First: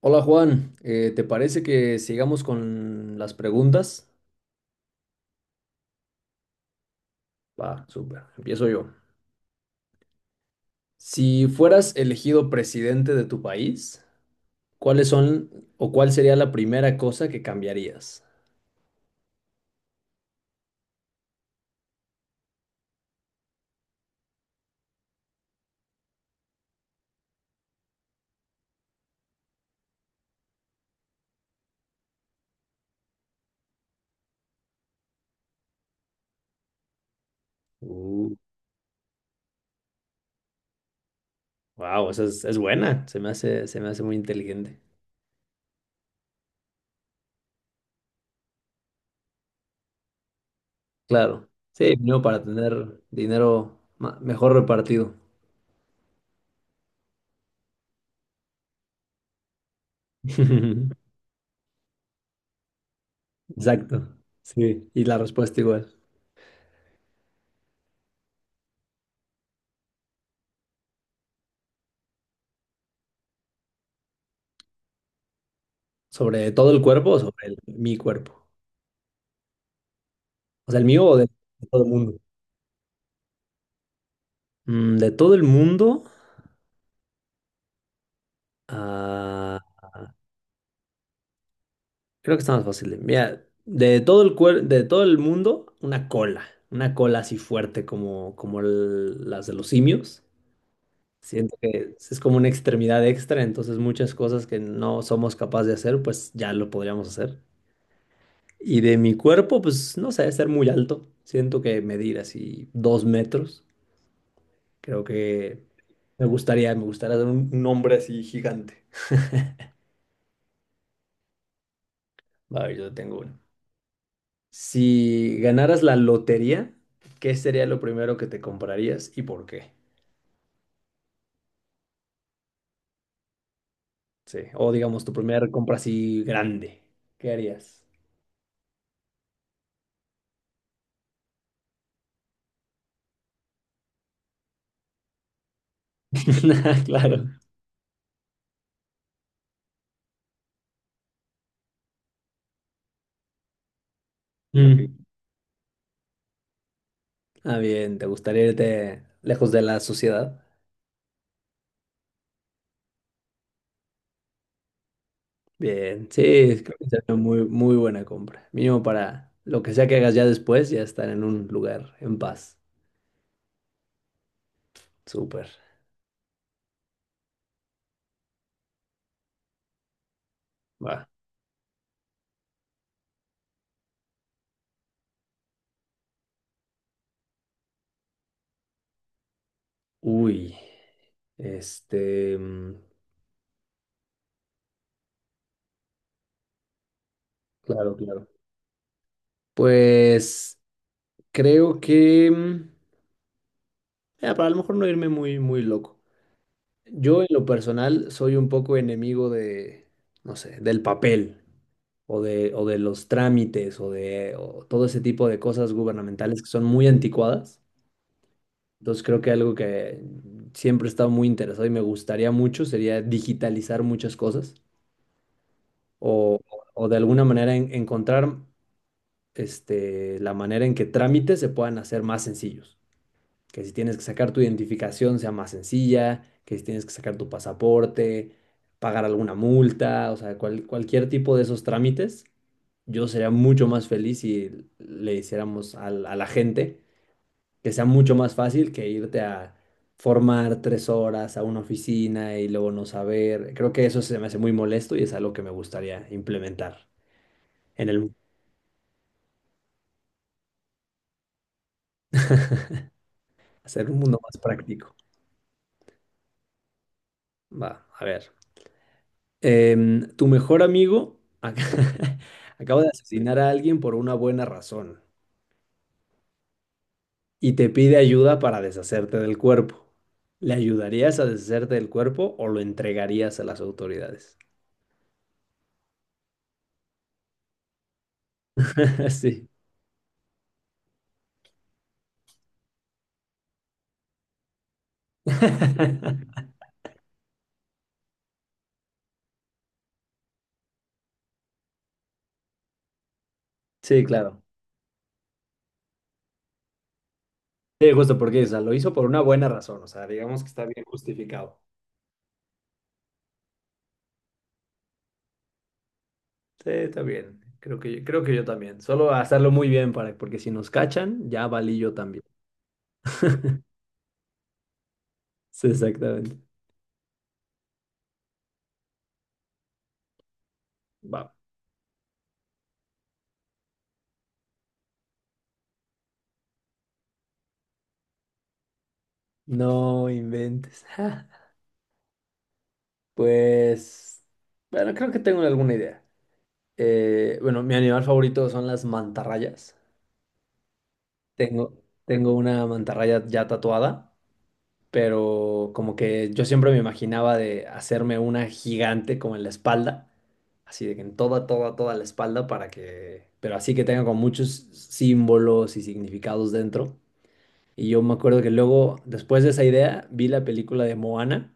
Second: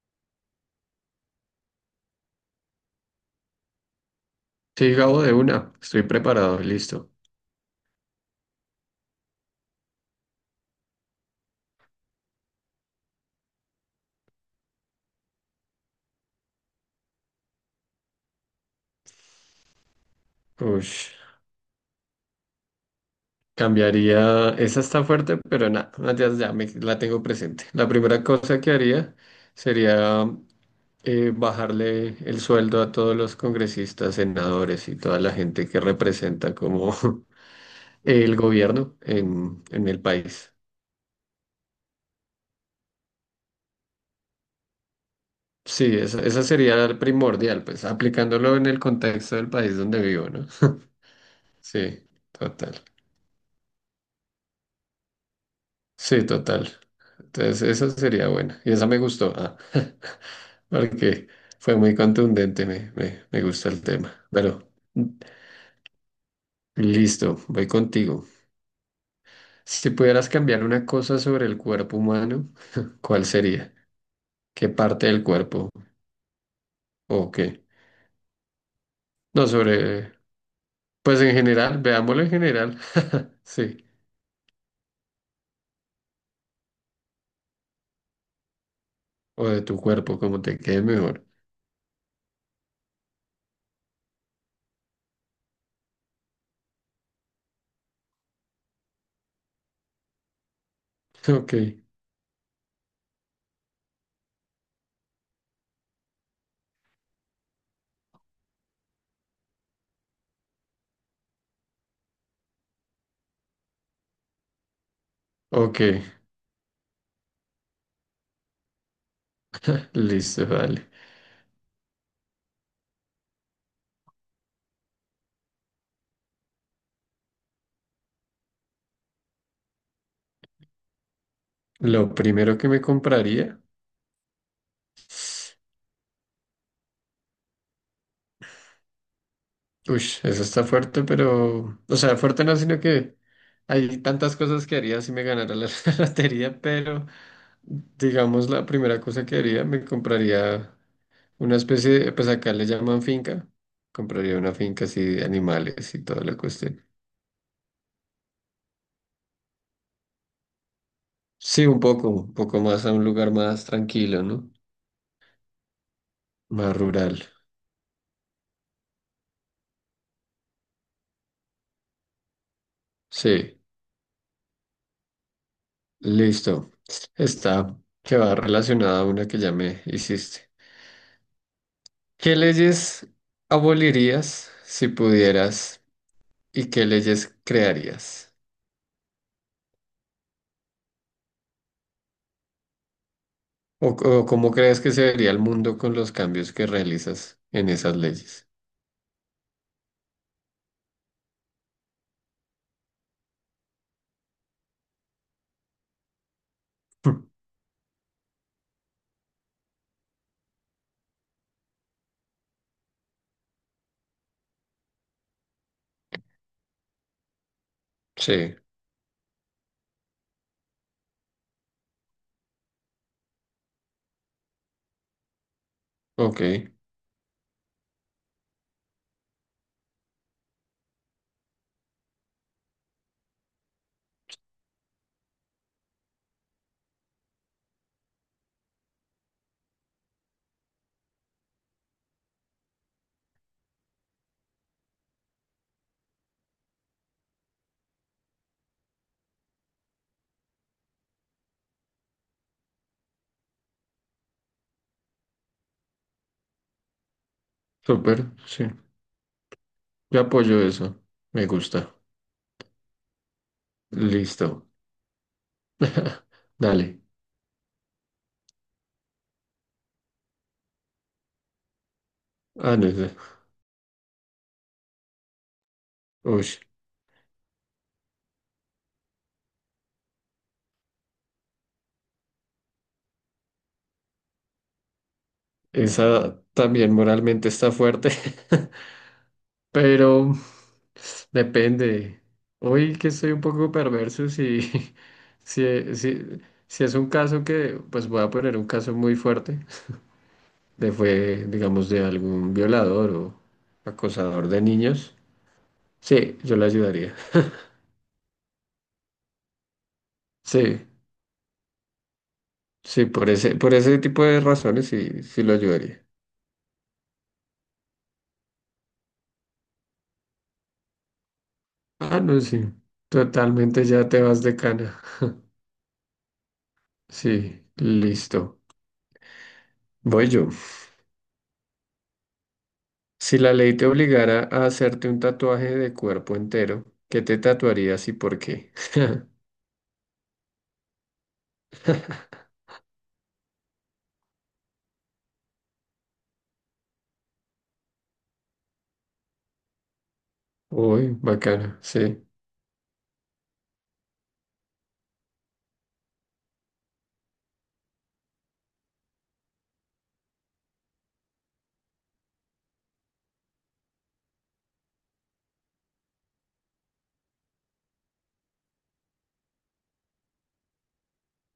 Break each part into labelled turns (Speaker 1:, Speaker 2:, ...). Speaker 1: Hola Juan, ¿te parece que sigamos con las preguntas?
Speaker 2: Sí, Gabo, de una. Estoy preparado, listo.
Speaker 1: Va, súper, empiezo yo. Si fueras elegido presidente de tu país, ¿cuáles son o cuál sería la primera cosa que cambiarías?
Speaker 2: Ush. Cambiaría. Esa está fuerte, pero nada, ya me, la tengo presente. La primera cosa que haría sería bajarle el sueldo a todos los congresistas, senadores y toda la gente que representa como
Speaker 1: Uh,
Speaker 2: el gobierno en el país.
Speaker 1: wow, esa es buena, se me hace muy inteligente.
Speaker 2: Sí, esa sería la primordial, pues aplicándolo en el contexto del país donde vivo, ¿no?
Speaker 1: Claro, sí,
Speaker 2: Sí,
Speaker 1: no para
Speaker 2: total.
Speaker 1: tener dinero mejor repartido.
Speaker 2: Sí, total. Entonces, esa sería buena. Y esa me gustó, ah, porque fue muy contundente, me gusta el
Speaker 1: Exacto,
Speaker 2: tema. Pero
Speaker 1: sí, y la respuesta igual.
Speaker 2: listo, voy contigo. Si pudieras cambiar una cosa sobre el cuerpo humano, ¿cuál sería? ¿Qué parte del cuerpo?
Speaker 1: ¿Sobre todo el cuerpo o
Speaker 2: ¿O
Speaker 1: sobre
Speaker 2: qué?
Speaker 1: mi cuerpo?
Speaker 2: No, sobre,
Speaker 1: O sea, el mío o
Speaker 2: pues
Speaker 1: de
Speaker 2: en general,
Speaker 1: todo el mundo.
Speaker 2: veámoslo en general. Sí,
Speaker 1: De todo el mundo,
Speaker 2: o
Speaker 1: ah,
Speaker 2: de tu cuerpo, como te quede mejor.
Speaker 1: creo que está más fácil. Mira, de todo el de todo el mundo, una cola así fuerte como las de los simios.
Speaker 2: Ok,
Speaker 1: Siento que es como una extremidad extra, entonces muchas cosas que no somos capaces de hacer, pues ya lo podríamos hacer. Y de mi cuerpo, pues no sé, ser muy alto. Siento que medir así 2 metros, creo que
Speaker 2: ok,
Speaker 1: me gustaría ser un hombre así gigante.
Speaker 2: listo, vale.
Speaker 1: A ver, yo tengo uno. Si ganaras la lotería, ¿qué sería lo primero que te comprarías y por qué?
Speaker 2: Lo primero que me compraría.
Speaker 1: Sí. O digamos, tu primera compra así grande. ¿Qué harías?
Speaker 2: Uy, eso está fuerte, pero, o sea, fuerte no, sino que hay tantas cosas que haría si me ganara la, lotería, pero
Speaker 1: Claro.
Speaker 2: digamos la primera cosa que haría, me compraría una especie de, pues acá le llaman finca, compraría una
Speaker 1: Mm.
Speaker 2: finca
Speaker 1: Ok.
Speaker 2: así de animales y toda la cuestión.
Speaker 1: Ah, bien, ¿te gustaría irte lejos de la sociedad?
Speaker 2: Sí, un poco más a un lugar más tranquilo, ¿no?
Speaker 1: Bien, sí, creo
Speaker 2: Más
Speaker 1: que sería una
Speaker 2: rural.
Speaker 1: muy, muy buena compra. Mínimo para lo que sea que hagas ya después, ya estar en un lugar en paz.
Speaker 2: Sí,
Speaker 1: Súper.
Speaker 2: listo. Está, que va relacionada a una que ya me hiciste.
Speaker 1: Va.
Speaker 2: ¿Qué leyes abolirías si pudieras y qué leyes crearías?
Speaker 1: Uy. Este. mm,
Speaker 2: O cómo crees que se vería el mundo con los cambios que realizas en
Speaker 1: Claro,
Speaker 2: esas
Speaker 1: claro.
Speaker 2: leyes?
Speaker 1: Pues. Creo que para a lo mejor no irme muy, muy loco. Yo
Speaker 2: Hmm.
Speaker 1: en lo personal soy un poco enemigo de, no sé, del papel o de los trámites o todo ese tipo de cosas gubernamentales que son muy anticuadas.
Speaker 2: Sí,
Speaker 1: Entonces creo que algo que siempre he estado muy interesado y me gustaría mucho sería digitalizar muchas cosas o,
Speaker 2: ok,
Speaker 1: o de alguna manera encontrar la manera en que trámites se puedan hacer más sencillos. Que si tienes que sacar tu identificación sea más sencilla, que si tienes que sacar tu pasaporte, pagar alguna multa, o sea, cualquier tipo de esos trámites, yo sería mucho más feliz si le hiciéramos a la gente que sea mucho más fácil que irte a formar 3 horas a una oficina y luego no saber. Creo que eso se me hace muy molesto y es algo que me gustaría implementar en el mundo,
Speaker 2: súper, sí. Yo apoyo eso, me gusta.
Speaker 1: hacer un mundo más
Speaker 2: Listo.
Speaker 1: práctico.
Speaker 2: Dale.
Speaker 1: Va, a ver. Tu mejor amigo
Speaker 2: Ah,
Speaker 1: acaba
Speaker 2: no,
Speaker 1: de
Speaker 2: esa.
Speaker 1: asesinar a alguien por una buena razón
Speaker 2: Ush,
Speaker 1: y te pide ayuda para deshacerte del cuerpo. ¿Le ayudarías a deshacerte del cuerpo o lo entregarías a las autoridades?
Speaker 2: esa también moralmente está fuerte.
Speaker 1: Sí.
Speaker 2: Pero depende. Hoy que estoy un poco perverso, si, si, si, si es un caso que, pues voy a poner un caso muy fuerte, de fue, digamos, de algún violador o
Speaker 1: Sí, claro.
Speaker 2: acosador de niños, sí, yo lo ayudaría.
Speaker 1: Sí, justo porque, o sea, lo hizo por una buena razón, o sea, digamos que está bien
Speaker 2: Sí,
Speaker 1: justificado.
Speaker 2: sí, por ese tipo de razones sí, sí lo ayudaría.
Speaker 1: Sí, está bien. Creo que yo también. Solo hacerlo muy bien para, porque si nos cachan, ya valí yo
Speaker 2: Ah,
Speaker 1: también.
Speaker 2: no, sí. Totalmente ya te vas de cana.
Speaker 1: Sí, exactamente.
Speaker 2: Sí, listo. Voy yo.
Speaker 1: Va.
Speaker 2: Si la ley te obligara a hacerte un tatuaje de cuerpo entero, ¿qué te tatuarías y por qué?
Speaker 1: No inventes. Pues, bueno, creo que tengo alguna idea. Bueno, mi animal favorito son las mantarrayas.
Speaker 2: Uy, bacana,
Speaker 1: Tengo,
Speaker 2: sí,
Speaker 1: tengo una mantarraya ya tatuada, pero como que yo siempre me imaginaba de hacerme una gigante como en la espalda, así de que en toda, toda, toda la espalda para que, pero así que tenga con muchos símbolos y significados dentro. Y yo me acuerdo que luego, después de esa idea, vi la película de Moana.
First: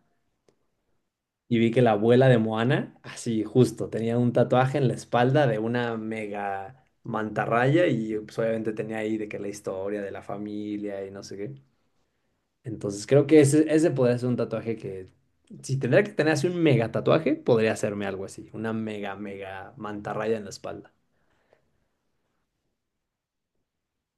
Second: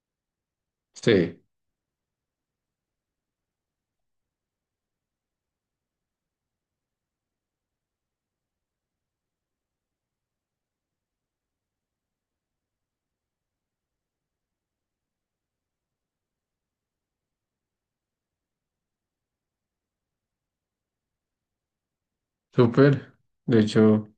Speaker 2: sí,
Speaker 1: Y vi que la abuela de Moana, así justo, tenía un tatuaje en la espalda de una mega mantarraya y pues, obviamente tenía ahí de que la historia de la familia y no sé qué. Entonces creo que ese podría ser un tatuaje que, si tendría que tener así un mega tatuaje, podría hacerme algo así, una mega, mega mantarraya en la espalda.
Speaker 2: súper. De hecho,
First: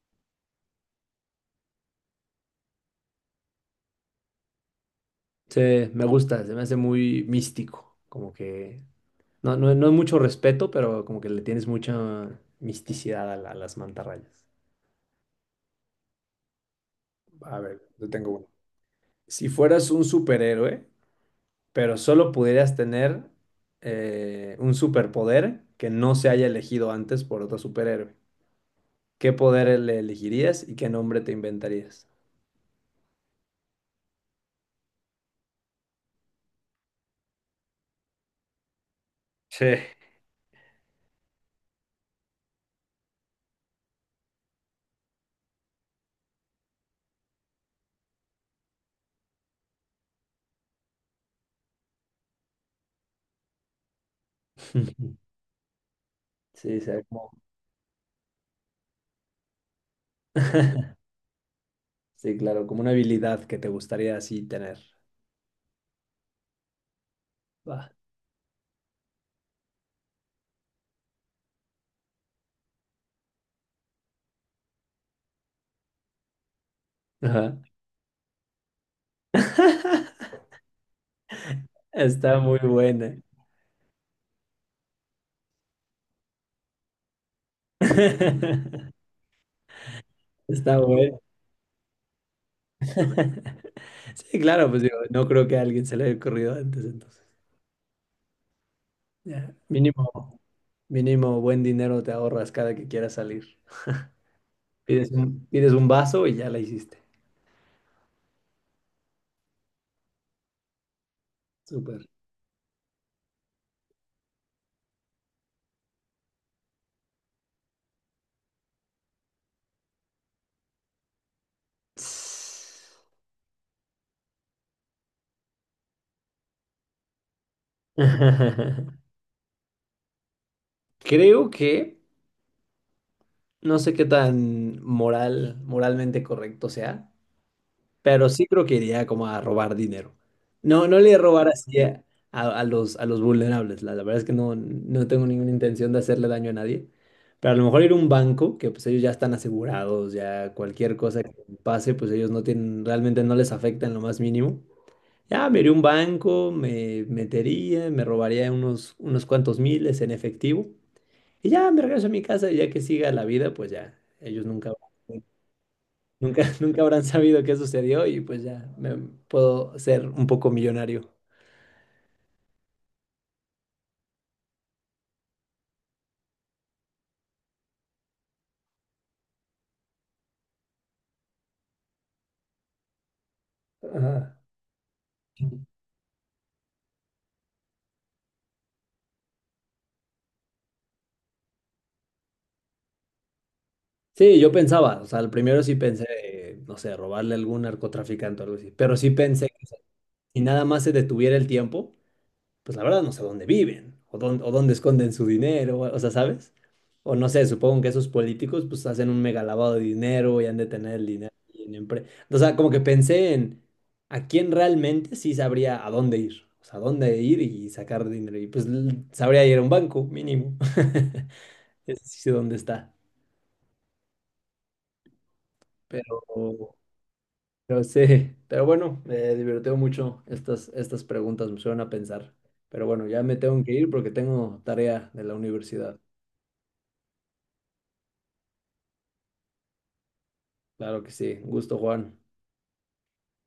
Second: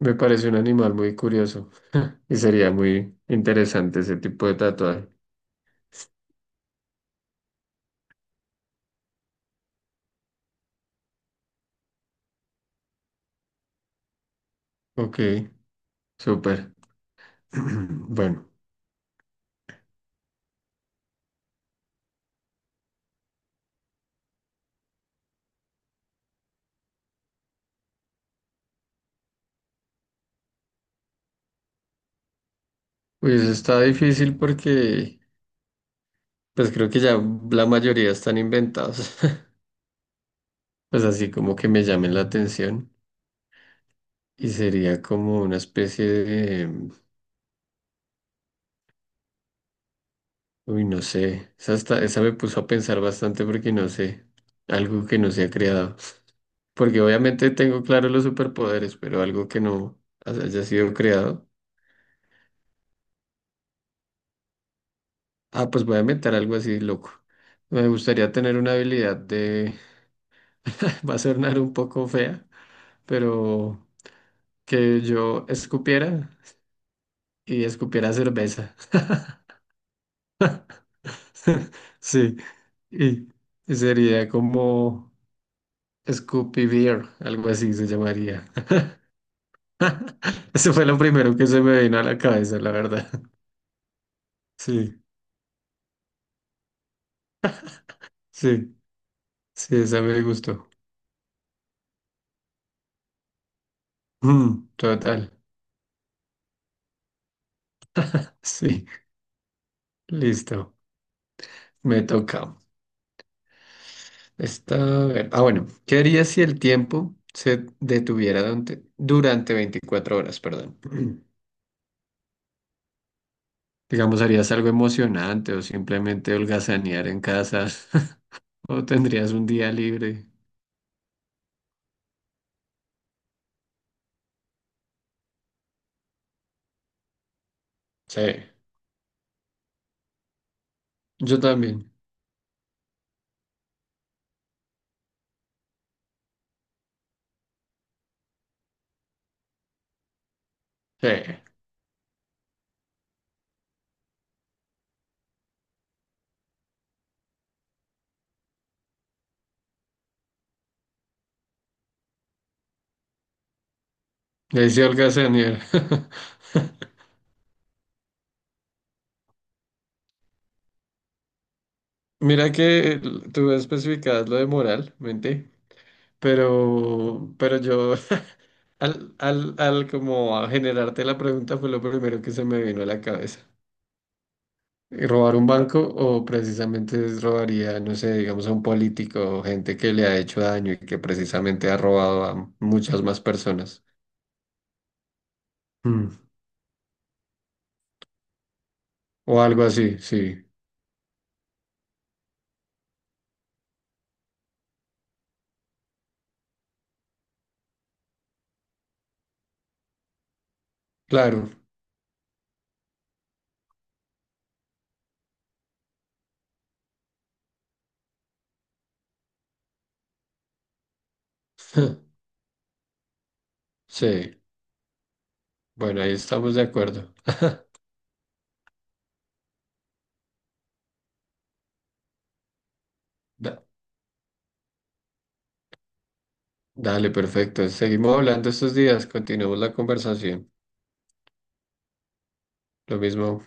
Speaker 2: me parece un animal muy curioso y sería muy interesante ese tipo de tatuaje.
Speaker 1: Sí, me gusta, se me hace muy místico, como que no, no, no es mucho respeto, pero como que le tienes mucha misticidad a, a las mantarrayas.
Speaker 2: Ok, súper.
Speaker 1: A ver, yo tengo una.
Speaker 2: Bueno,
Speaker 1: Si fueras un superhéroe, pero solo pudieras tener un superpoder que no se haya elegido antes por otro superhéroe, ¿qué poder le elegirías y qué nombre te inventarías?
Speaker 2: pues está difícil porque pues creo que ya la mayoría están inventados, pues así como que me llamen la atención y sería como una especie de... Uy, no sé. Esa, hasta- esa me puso a pensar bastante porque no sé. Algo
Speaker 1: Sí.
Speaker 2: que no se ha creado.
Speaker 1: Sí,
Speaker 2: Porque obviamente tengo claro los superpoderes, pero algo que no haya sido creado.
Speaker 1: Sí, claro, como una habilidad que te gustaría así tener.
Speaker 2: Ah, pues voy a inventar algo así loco. Me
Speaker 1: Va.
Speaker 2: gustaría tener una habilidad de... Va a sonar un poco fea, pero que yo escupiera
Speaker 1: Ajá.
Speaker 2: y escupiera cerveza. Sí.
Speaker 1: Está muy buena.
Speaker 2: Y y sería como Scoopy Beer, algo así se llamaría. Eso
Speaker 1: Está
Speaker 2: fue lo
Speaker 1: buena.
Speaker 2: primero que se me vino a la cabeza, la verdad.
Speaker 1: Sí, claro, pues digo,
Speaker 2: Sí,
Speaker 1: no creo que a alguien se le haya ocurrido antes, entonces.
Speaker 2: sí,
Speaker 1: Ya,
Speaker 2: sí, esa me
Speaker 1: Mínimo.
Speaker 2: gustó.
Speaker 1: Mínimo buen dinero te ahorras cada que quieras salir.
Speaker 2: Mm,
Speaker 1: Pides un,
Speaker 2: total.
Speaker 1: pides un vaso y ya la hiciste.
Speaker 2: Sí, listo.
Speaker 1: Súper.
Speaker 2: Me toca. Esta, a ver. Ah, bueno. ¿Qué harías si el tiempo se detuviera durante 24 horas? Perdón. Digamos, ¿harías algo emocionante o simplemente holgazanear en casa? ¿O tendrías un día libre?
Speaker 1: Creo que no sé qué tan moralmente correcto sea,
Speaker 2: Sí,
Speaker 1: pero sí creo que iría como a robar dinero. No, no le
Speaker 2: yo
Speaker 1: robar así
Speaker 2: también.
Speaker 1: a los vulnerables. La verdad es que no tengo ninguna intención de hacerle daño a nadie. Pero a lo mejor ir a un banco, que pues ellos ya están asegurados, ya cualquier
Speaker 2: Sí,
Speaker 1: cosa que
Speaker 2: le
Speaker 1: pase, pues ellos no tienen, realmente no les afecta en lo más mínimo. Ya me iría a un banco, me metería, me robaría unos cuantos miles en efectivo. Y ya me regreso a mi casa y ya que siga la vida, pues ya, ellos nunca
Speaker 2: decía holgazanear.
Speaker 1: Nunca habrán sabido qué sucedió y pues ya me puedo ser un poco millonario.
Speaker 2: Mira que tú especificabas lo de moral, mente, pero yo al como a generarte la pregunta fue lo primero que se me vino a la cabeza.
Speaker 1: Ajá.
Speaker 2: ¿Robar un banco o precisamente es robaría, no sé, digamos a un político o gente que le ha hecho daño y que precisamente ha robado a muchas más personas?
Speaker 1: Sí, yo pensaba, o sea, al primero sí pensé,
Speaker 2: Mm,
Speaker 1: no sé, robarle a algún narcotraficante o algo así, pero sí
Speaker 2: o
Speaker 1: pensé
Speaker 2: algo
Speaker 1: que
Speaker 2: así, sí,
Speaker 1: si nada más se detuviera el tiempo, pues la verdad no sé dónde viven o dónde esconden su dinero, o sea, ¿sabes? O no sé, supongo que esos políticos pues hacen un mega lavado de dinero y han de tener el dinero.
Speaker 2: claro.
Speaker 1: O sea, como que pensé en a quién realmente sí sabría a dónde ir, o sea, a dónde ir y sacar dinero. Y pues sabría ir a un banco mínimo. Ese sí sé dónde está.
Speaker 2: Sí, bueno, ahí
Speaker 1: Pero,
Speaker 2: estamos de acuerdo.
Speaker 1: pero sí, pero bueno, me divirtió mucho estas preguntas, me suelen a pensar. Pero bueno, ya me tengo
Speaker 2: Da-
Speaker 1: que ir porque tengo tarea de la universidad.
Speaker 2: Dale, perfecto. Seguimos hablando estos días, continuemos la conversación.
Speaker 1: Claro que sí. Un gusto, Juan.
Speaker 2: Lo mismo.